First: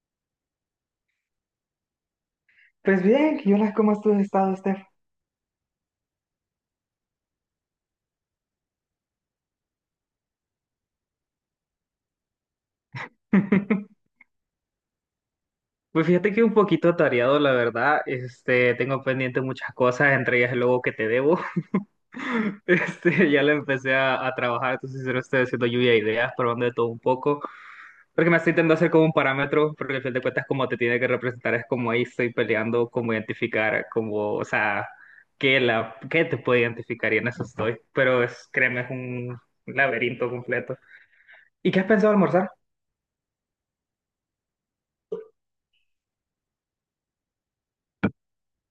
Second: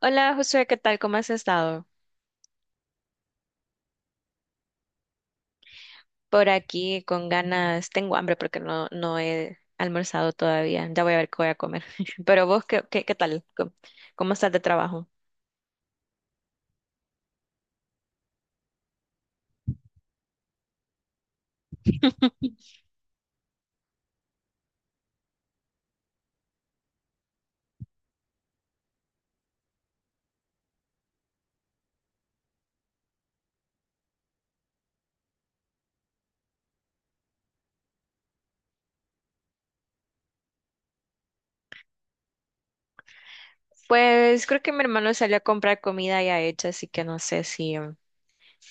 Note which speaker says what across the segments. Speaker 1: Hola Josué, ¿qué tal? ¿Cómo has estado?
Speaker 2: Pues bien, ¿y hola, cómo has tú estado, Steph?
Speaker 1: Por aquí con ganas, tengo hambre porque no he almorzado todavía. Ya voy a ver qué voy a comer. Pero vos, ¿qué tal? ¿Cómo, cómo estás de trabajo?
Speaker 2: Pues fíjate que un poquito atareado, la verdad. Este, tengo pendiente muchas cosas, entre ellas el logo que te debo. Este, ya le empecé a trabajar, entonces sincero, estoy haciendo lluvia de ideas, probando de todo un poco. Porque me estoy intentando hacer como un parámetro, porque al fin de cuentas, como te tiene que representar, es como ahí estoy peleando, como identificar, como, o sea, qué te puede identificar, y en eso estoy. Pero es, créeme, es un laberinto completo. ¿Y qué has pensado almorzar?
Speaker 1: Pues creo que mi hermano salió a comprar comida ya hecha, así que no sé si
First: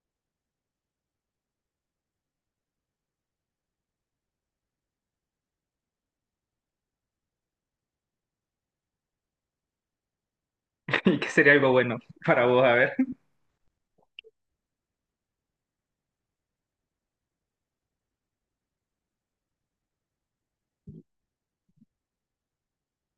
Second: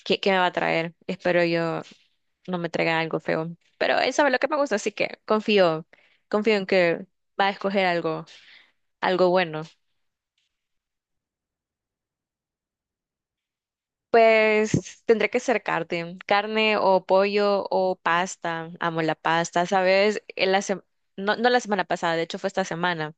Speaker 1: qué me va a traer. Espero yo no me traiga algo feo. Pero él sabe lo que me gusta, así que confío en que va a escoger algo bueno.
Speaker 2: ¿Y qué sería algo bueno para vos? A ver.
Speaker 1: Pues tendría que ser carne o pollo o pasta. Amo la pasta, ¿sabes? No la semana pasada, de hecho fue esta semana.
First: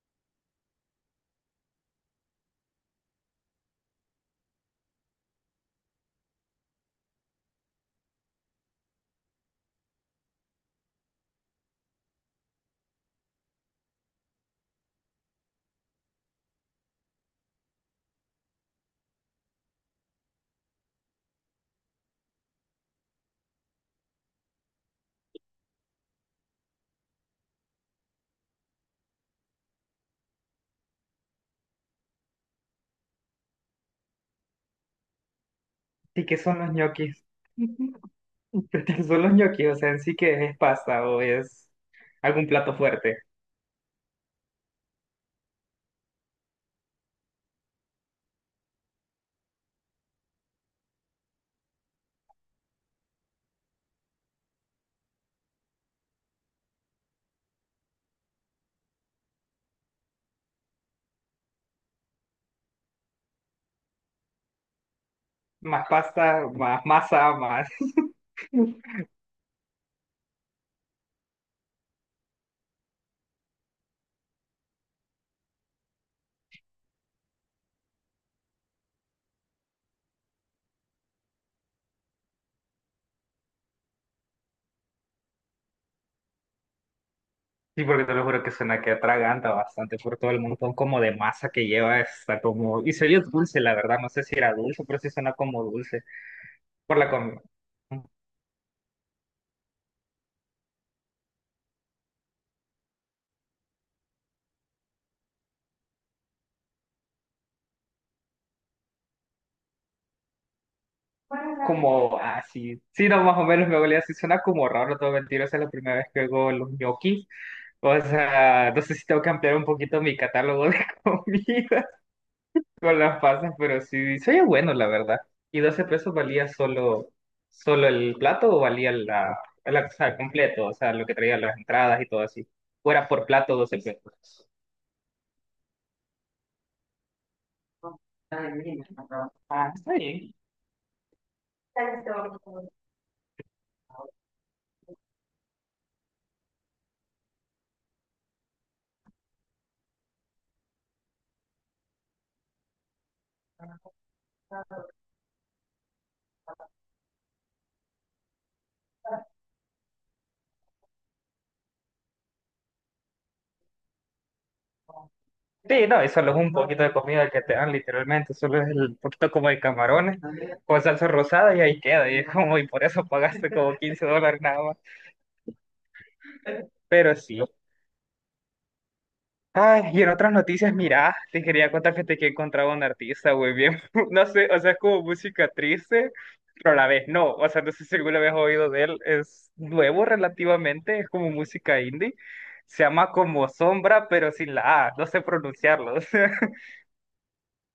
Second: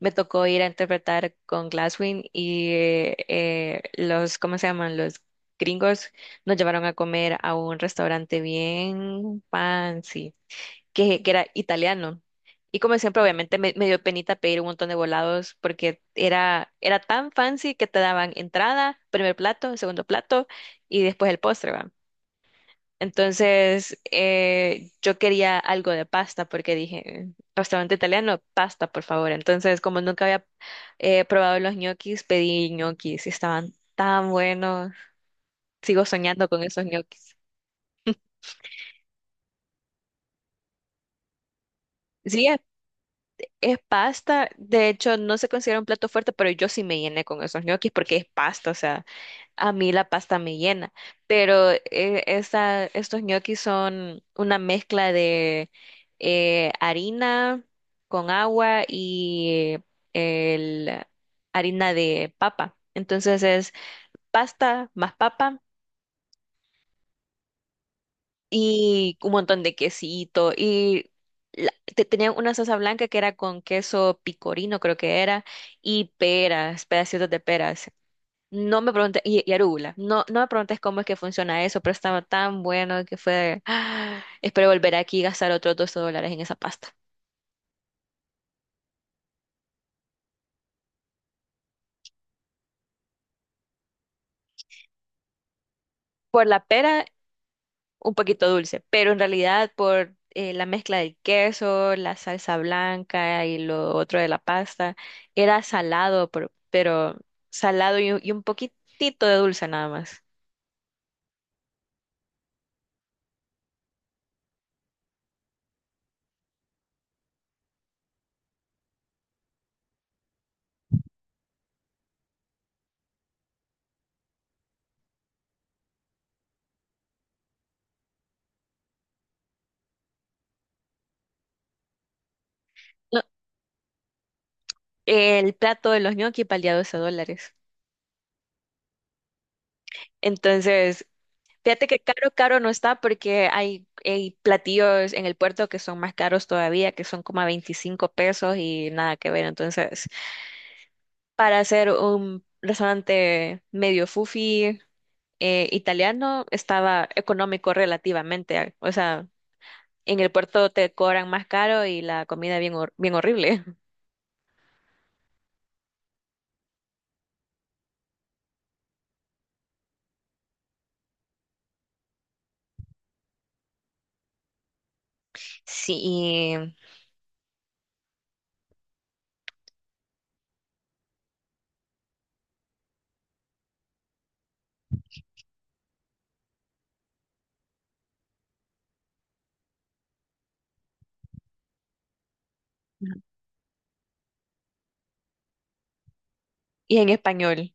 Speaker 1: Me tocó ir a interpretar con Glasswing y los, ¿cómo se llaman? Los gringos nos llevaron a comer a un restaurante bien fancy que era italiano. Y como siempre, obviamente me dio penita pedir un montón de volados porque era tan fancy que te daban entrada, primer plato, segundo plato y después el postre, ¿va? Entonces, yo quería algo de pasta porque dije, restaurante italiano, pasta, por favor. Entonces, como nunca había probado los ñoquis, pedí ñoquis y estaban tan buenos. Sigo
Speaker 2: ¿Y qué
Speaker 1: soñando
Speaker 2: son
Speaker 1: con
Speaker 2: los
Speaker 1: esos
Speaker 2: ñoquis?
Speaker 1: ñoquis.
Speaker 2: ¿Pero qué son los ñoquis? O sea, en sí, que es? ¿Pasta o es algún
Speaker 1: Sí,
Speaker 2: plato fuerte?
Speaker 1: es pasta, de hecho no se considera un plato fuerte, pero yo sí me llené con esos ñoquis porque es pasta, o sea, a mí la pasta me llena, pero estos ñoquis son una mezcla de harina con agua y el, harina de papa, entonces es pasta más papa
Speaker 2: Más pasta, más masa, más...
Speaker 1: y un montón de quesito y tenían una salsa blanca que era con queso picorino, creo que era, y peras, pedacitos de peras. No me preguntes, y arúgula, no me preguntes cómo es que funciona eso, pero estaba tan bueno que fue, ¡ah! Espero volver aquí y gastar otros $2 en esa pasta.
Speaker 2: Sí, porque te lo juro que suena que atraganta bastante por todo el montón como de masa que lleva. Está como... Y se oye dulce, la verdad. No sé si era dulce, pero sí suena como dulce.
Speaker 1: Por la
Speaker 2: Por
Speaker 1: pera
Speaker 2: la comida.
Speaker 1: un poquito dulce, pero en realidad por la mezcla del queso, la salsa blanca y lo otro de la pasta, era salado, pero, salado y, un poquitito de dulce nada más.
Speaker 2: Como así. Sí, sí, no, más o menos me olía así. Suena como raro, no te voy a mentir. Esa es la primera vez que oigo los ñoquis. O sea, no sé si tengo que ampliar un poquito mi catálogo de comidas con las pasas, pero sí, se oye bueno, la verdad. ¿Y 12 pesos valía solo el plato o valía o sea, completo? O sea, lo que traía las entradas y todo así. Fuera
Speaker 1: No,
Speaker 2: por plato 12 pesos.
Speaker 1: el plato de los ñoquis valía $12.
Speaker 2: Ah, está bien.
Speaker 1: Entonces, fíjate que caro no está porque hay platillos en el puerto que son más caros todavía, que son como a 25 pesos y nada que ver. Entonces, para hacer un restaurante medio fufi, italiano estaba económico relativamente. O sea, en el puerto te cobran más caro y la comida bien horrible.
Speaker 2: Sí, no, y solo es un poquito de comida que te dan, literalmente. Solo es el poquito como de camarones con salsa rosada y ahí queda. Y es como, y por eso pagaste como 15 dólares nada más.
Speaker 1: Sí,
Speaker 2: Pero sí. Ay, y en otras noticias, mira, te quería contar, fíjate, que he encontrado a un artista, güey, bien, no sé, o sea, es como música triste, pero a la vez no, o sea, no sé si alguna vez has oído de él, es nuevo relativamente, es como música indie, se llama como Sombra, pero sin la A, no sé pronunciarlo, o sea,
Speaker 1: y en español.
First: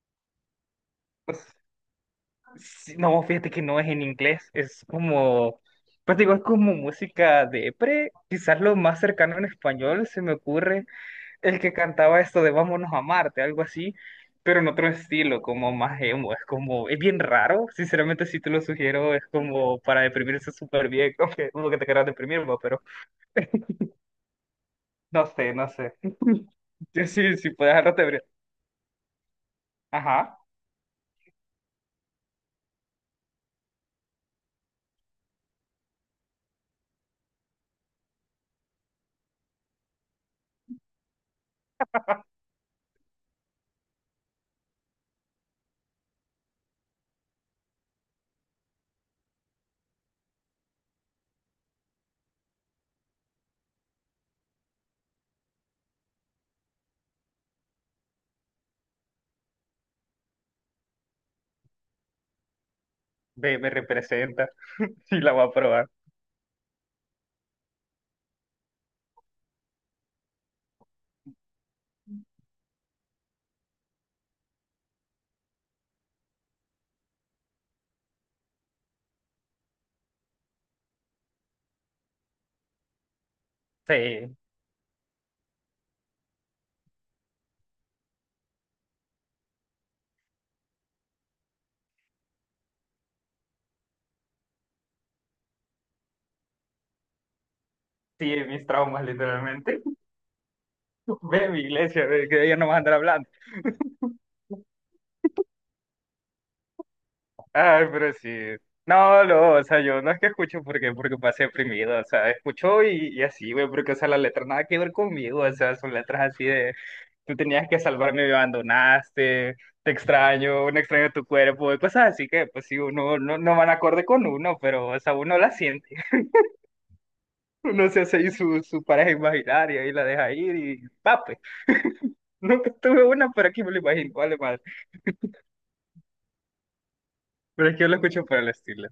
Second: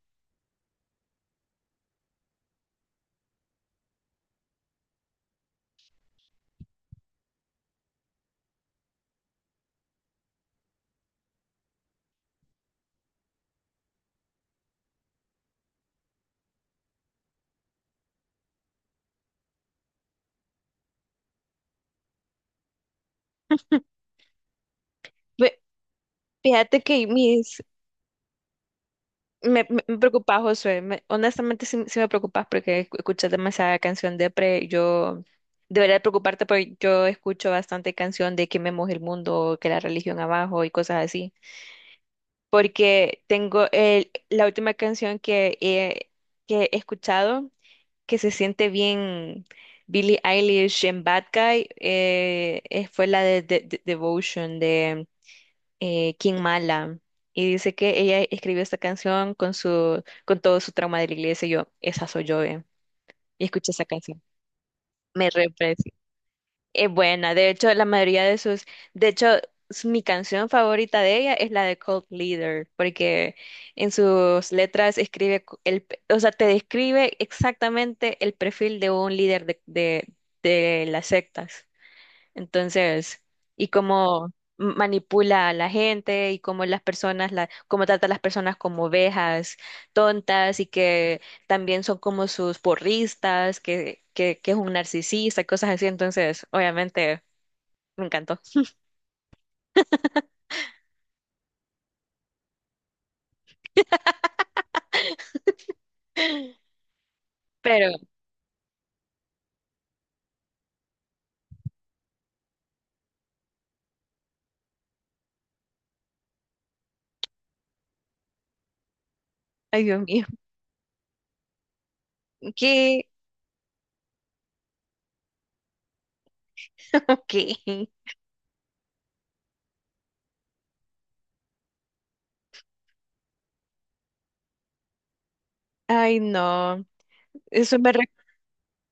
Speaker 2: sí, no, fíjate que no es en inglés, es como, pues digo, es como música de pre, quizás lo más cercano en español se me ocurre, el que cantaba esto de Vámonos a Marte, algo así, pero en otro estilo, como más emo, es como, es bien raro, sinceramente si te lo sugiero, es como para deprimirse súper bien, como que uno que te quieras deprimir, ¿no? Pero no sé,
Speaker 1: Ve-
Speaker 2: no sé.
Speaker 1: Fíjate
Speaker 2: Yo
Speaker 1: que
Speaker 2: sí, sí
Speaker 1: mis...
Speaker 2: puedes dejarlo te
Speaker 1: Me preocupa,
Speaker 2: ajá,
Speaker 1: Josué. Honestamente, sí me preocupas porque escuchas demasiada canción depre. Yo debería preocuparte porque yo escucho bastante canción de que me moje el mundo, que la religión abajo y cosas así. Porque tengo la última canción que he escuchado que se siente bien Billie Eilish en Bad Guy fue la de Devotion de King Mala. Y dice que ella escribió esta canción con su, con todo su trauma de la iglesia. Y yo, esa soy yo, eh. Y
Speaker 2: ve, me
Speaker 1: escuché esa canción.
Speaker 2: representa, sí
Speaker 1: Me
Speaker 2: la voy a
Speaker 1: representa.
Speaker 2: probar,
Speaker 1: Es buena, de hecho, la mayoría de sus, de hecho, mi canción favorita de ella es la de Cult Leader, porque en sus letras escribe o sea, te describe exactamente el perfil de un líder de las sectas. Entonces, y cómo
Speaker 2: sí,
Speaker 1: manipula a la gente y cómo las personas, la, cómo trata a las personas como ovejas tontas y que también son como sus porristas, que es un narcisista, cosas así. Entonces, obviamente, me
Speaker 2: sí,
Speaker 1: encantó.
Speaker 2: mis traumas literalmente, ve a mi iglesia, ve, que ella no va a andar hablando. Ay,
Speaker 1: Pero,
Speaker 2: pero sí. No, no, o sea, yo no es que escucho porque, porque pase deprimido, o sea, escucho y así, güey, porque, o sea, la letra nada que ver conmigo, o sea, son letras así de, tú tenías que salvarme, me abandonaste,
Speaker 1: ay
Speaker 2: te
Speaker 1: Dios mío,
Speaker 2: extraño, un extraño de tu cuerpo, y cosas así que, pues sí,
Speaker 1: ¿qué?
Speaker 2: uno no, no van acorde con uno, pero, o sea, uno la siente,
Speaker 1: ¿Qué?
Speaker 2: uno se hace ahí su pareja imaginaria y la deja ir y, pape, nunca tuve una, pero aquí me lo imagino, vale, madre,
Speaker 1: Ay no,
Speaker 2: pero es
Speaker 1: eso
Speaker 2: que yo
Speaker 1: me,
Speaker 2: lo
Speaker 1: re-
Speaker 2: escucho por el estilo.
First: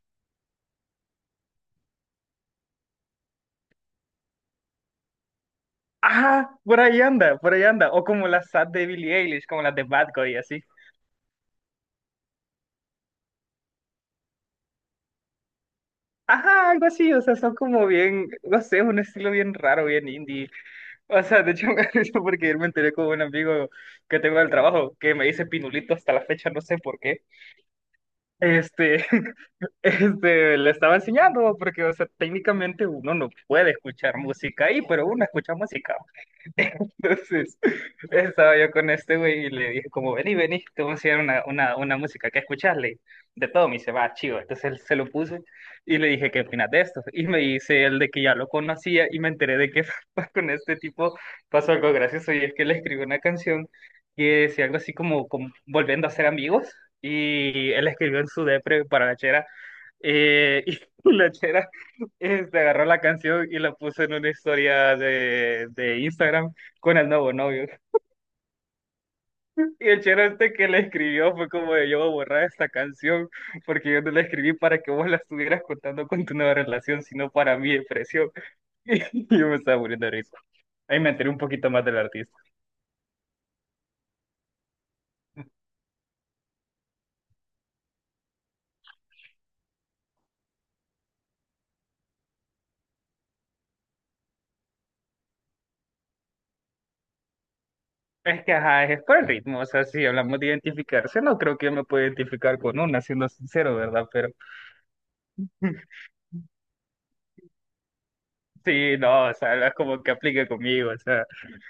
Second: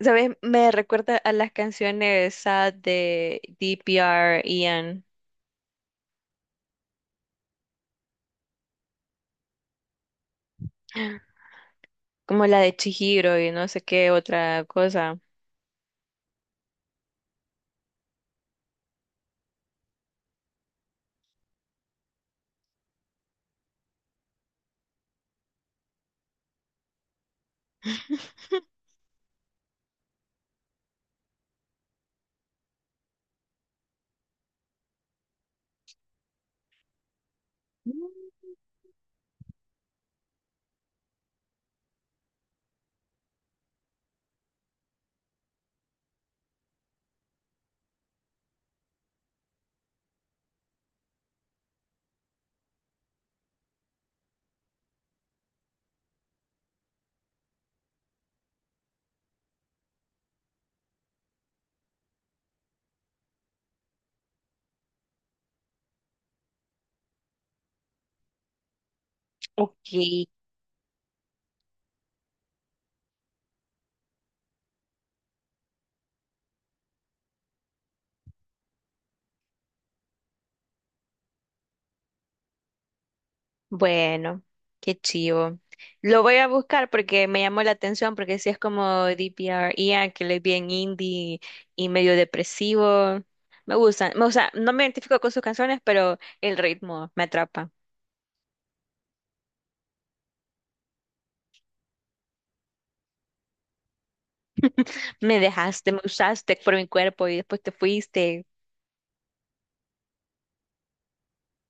Speaker 1: ¿sabes? Me recuerda a las canciones sad de D P R Ian,
Speaker 2: Ajá, por ahí anda, por ahí anda. O como las sad de Billie Eilish, como las de Bad Guy, así.
Speaker 1: como la de Chihiro y no sé qué otra cosa.
Speaker 2: Ajá, algo así, o sea, son como bien, no sé, un estilo bien raro, bien indie. O sea, de hecho, me da risa porque ayer me enteré con un amigo que tengo del trabajo que me dice Pinulito hasta la fecha, no sé por qué. Este, este, le estaba enseñando, porque, o sea, técnicamente uno no puede escuchar música ahí, pero uno escucha música. Entonces,
Speaker 1: Mm.
Speaker 2: estaba yo con este güey y le dije como, vení, vení, te voy a enseñar una música que escucharle. De todo me dice, va, chido. Entonces él se lo puse y le dije, ¿qué opinas de esto? Y me dice él de que ya lo conocía y me enteré de que con este tipo pasó algo gracioso y es que le escribió una canción que decía algo así como, como volviendo a ser amigos y él escribió en su depre para la chera, eh, y la chera, este, agarró la canción y la puso en una historia de Instagram con el nuevo novio.
Speaker 1: Ok,
Speaker 2: Y el chero este que le escribió fue como de, yo voy a borrar esta canción porque yo no la escribí para que vos la estuvieras contando con tu nueva relación, sino para mi depresión. Y yo me estaba muriendo de risa. Ahí me enteré un poquito más del artista.
Speaker 1: bueno, qué chivo. Lo voy a buscar porque me llamó la atención, porque si es como DPR, Ian, que le es bien indie y medio depresivo. Me gustan, me O sea, no me identifico con sus canciones, pero el ritmo me atrapa.
Speaker 2: Es que, ajá, es por el ritmo. O sea, si hablamos de identificarse, no creo que yo me pueda identificar con una, siendo sincero, ¿verdad? Pero
Speaker 1: Me dejaste, me usaste por mi cuerpo y después te fuiste.
Speaker 2: sí, no, o sea, es como que aplique conmigo, o sea.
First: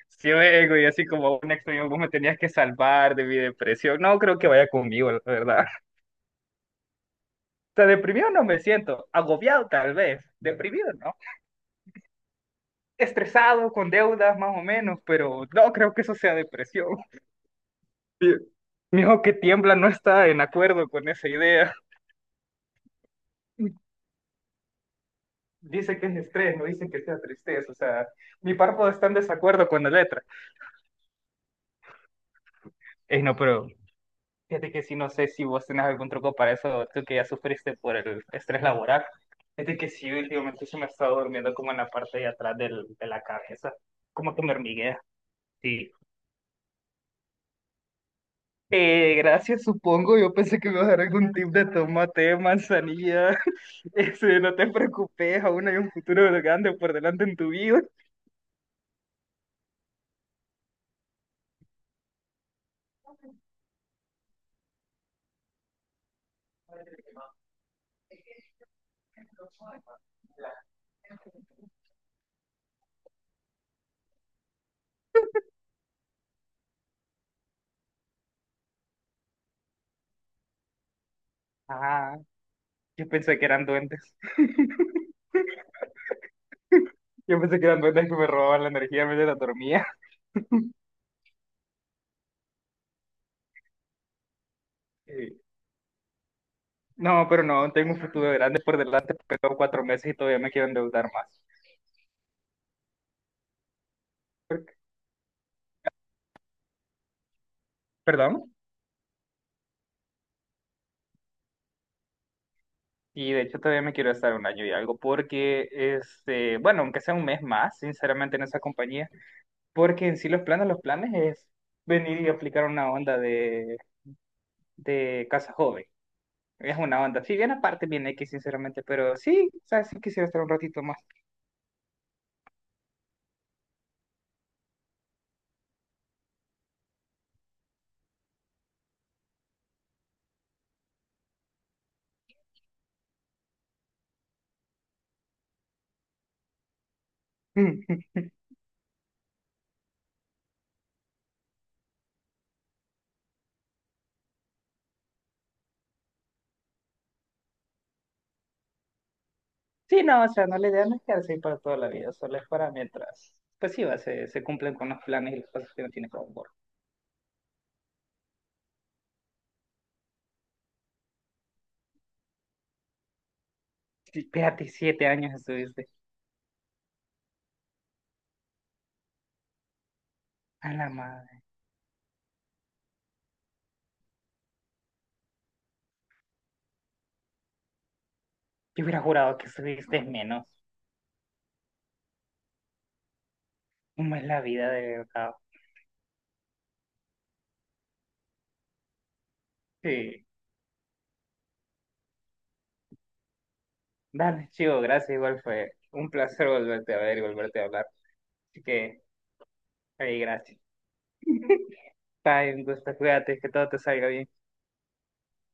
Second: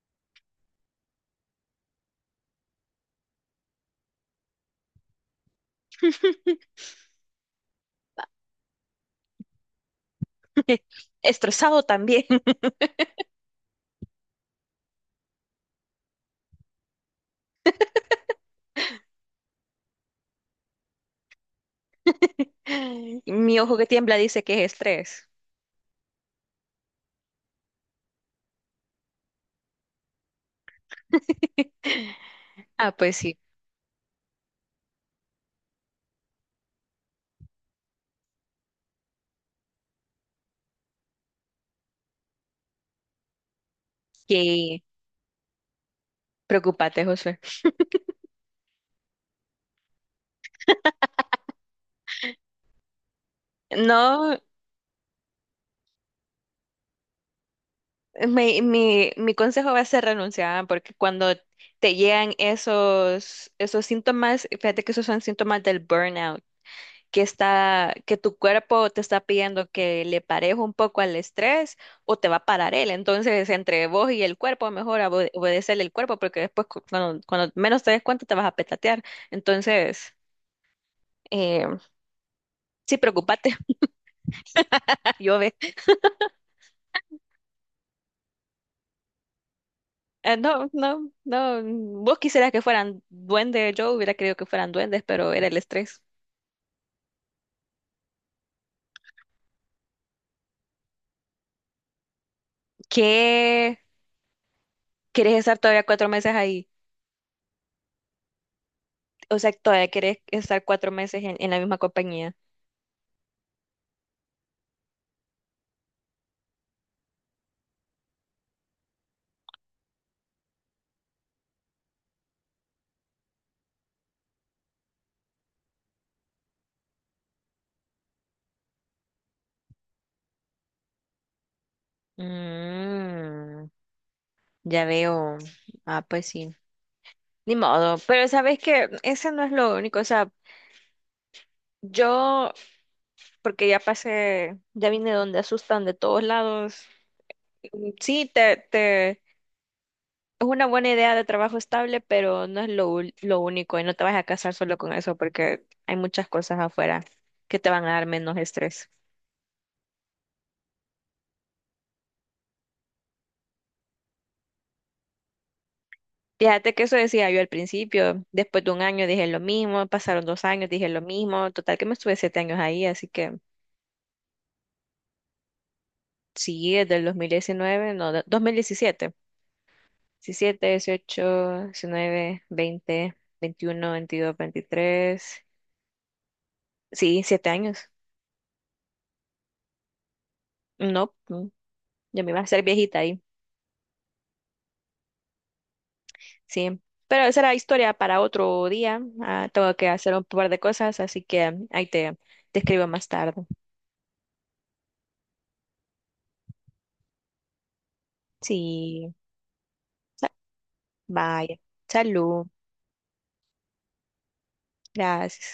Speaker 2: Sí, ego y así como un extraño, vos me tenías que salvar de mi depresión. No creo que vaya conmigo, la verdad. O sea, deprimido no me siento, agobiado tal vez, ¿deprimido? ¿No?
Speaker 1: Estresado también.
Speaker 2: Estresado, con deudas más o menos, pero no creo que eso sea depresión. Mi mi hijo que tiembla no está en acuerdo con esa idea.
Speaker 1: Mi ojo que tiembla dice que es estrés.
Speaker 2: Dice que es estrés, no dice que sea tristeza, o sea, mi párpado está en desacuerdo con la letra.
Speaker 1: Ah, pues
Speaker 2: Ey, no,
Speaker 1: sí,
Speaker 2: pero fíjate que sí, no sé si vos tenés algún truco para eso, tú que ya sufriste por el estrés laboral. Fíjate que sí, últimamente se me ha estado durmiendo como en la parte de atrás de la cabeza, como que me
Speaker 1: que
Speaker 2: hormiguea. Sí.
Speaker 1: preocupate, Josué.
Speaker 2: Gracias, supongo. Yo pensé que me ibas a dar algún tip de tomate, manzanilla.
Speaker 1: No,
Speaker 2: Ese, no te preocupes, aún hay un futuro grande por delante en tu vida.
Speaker 1: mi consejo va a ser renunciar, porque cuando te llegan esos síntomas, fíjate que esos son síntomas del burnout, que tu cuerpo te está pidiendo que le parejo un poco al estrés o te va a parar él. Entonces, entre vos y el cuerpo, mejor obedecerle el cuerpo, porque después cuando menos te des cuenta te vas a petatear. Entonces, eh,
Speaker 2: Ah,
Speaker 1: sí,
Speaker 2: yo pensé que
Speaker 1: preocupate.
Speaker 2: eran duendes.
Speaker 1: Yo,
Speaker 2: Yo pensé que eran duendes que me robaban la energía mientras dormía.
Speaker 1: eh, no, no, no. Vos quisieras que fueran duendes, yo hubiera querido que fueran duendes, pero era el estrés.
Speaker 2: No, pero no, tengo un futuro grande por delante, porque tengo 4 meses y todavía me quiero endeudar más.
Speaker 1: ¿Qué? ¿Querés estar todavía 4 meses ahí?
Speaker 2: ¿Perdón?
Speaker 1: O sea, todavía querés estar 4 meses en la misma compañía.
Speaker 2: Y de hecho todavía me quiero estar un año y algo, porque, este, bueno, aunque sea un mes más, sinceramente, en esa compañía, porque en sí los planes es venir y aplicar una onda de casa joven. Es una onda, si bien aparte viene X, sinceramente, pero sí, o sea, sí quisiera estar un ratito más.
Speaker 1: Mm, ya veo. Ah, pues sí. Ni modo. Pero sabes que ese no es lo único. O sea, yo, porque ya pasé, ya vine donde asustan de todos lados. Mm. Sí, es una buena idea de trabajo estable, pero no es lo único y no te vas a casar solo con eso porque hay muchas cosas afuera que te van a dar menos estrés.
Speaker 2: Sí, no, o sea, no, la idea no es quedarse ahí para toda la vida, solo es para mientras, pues sí, va, se cumplen con los planes y las cosas que no tiene como
Speaker 1: Fíjate que eso decía yo al principio, después de 1 año dije lo mismo, pasaron 2 años, dije lo mismo, total que me estuve 7 años ahí, así que
Speaker 2: sí. Espérate, 7 años estuviste.
Speaker 1: sí, desde el 2019 no, de- 2017, 17 17,
Speaker 2: A la madre.
Speaker 1: 18 19 20 21 22 23 sí, 7 años,
Speaker 2: Yo hubiera jurado que estuviste menos.
Speaker 1: no, mm, ya me iba a hacer viejita.
Speaker 2: ¿Cómo es la vida de verdad?
Speaker 1: Sí, pero esa era historia para otro día. Ah, tengo que hacer un
Speaker 2: Sí.
Speaker 1: par de cosas, así que ahí te escribo más tarde.
Speaker 2: Dale, chico, gracias. Igual fue un placer volverte a ver y volverte a hablar. Así que,
Speaker 1: Sí,
Speaker 2: ahí,
Speaker 1: sa-
Speaker 2: gracias.
Speaker 1: vaya. Salud.
Speaker 2: Bye, un gusto. Cuídate, que todo te salga bien.
Speaker 1: Gracias.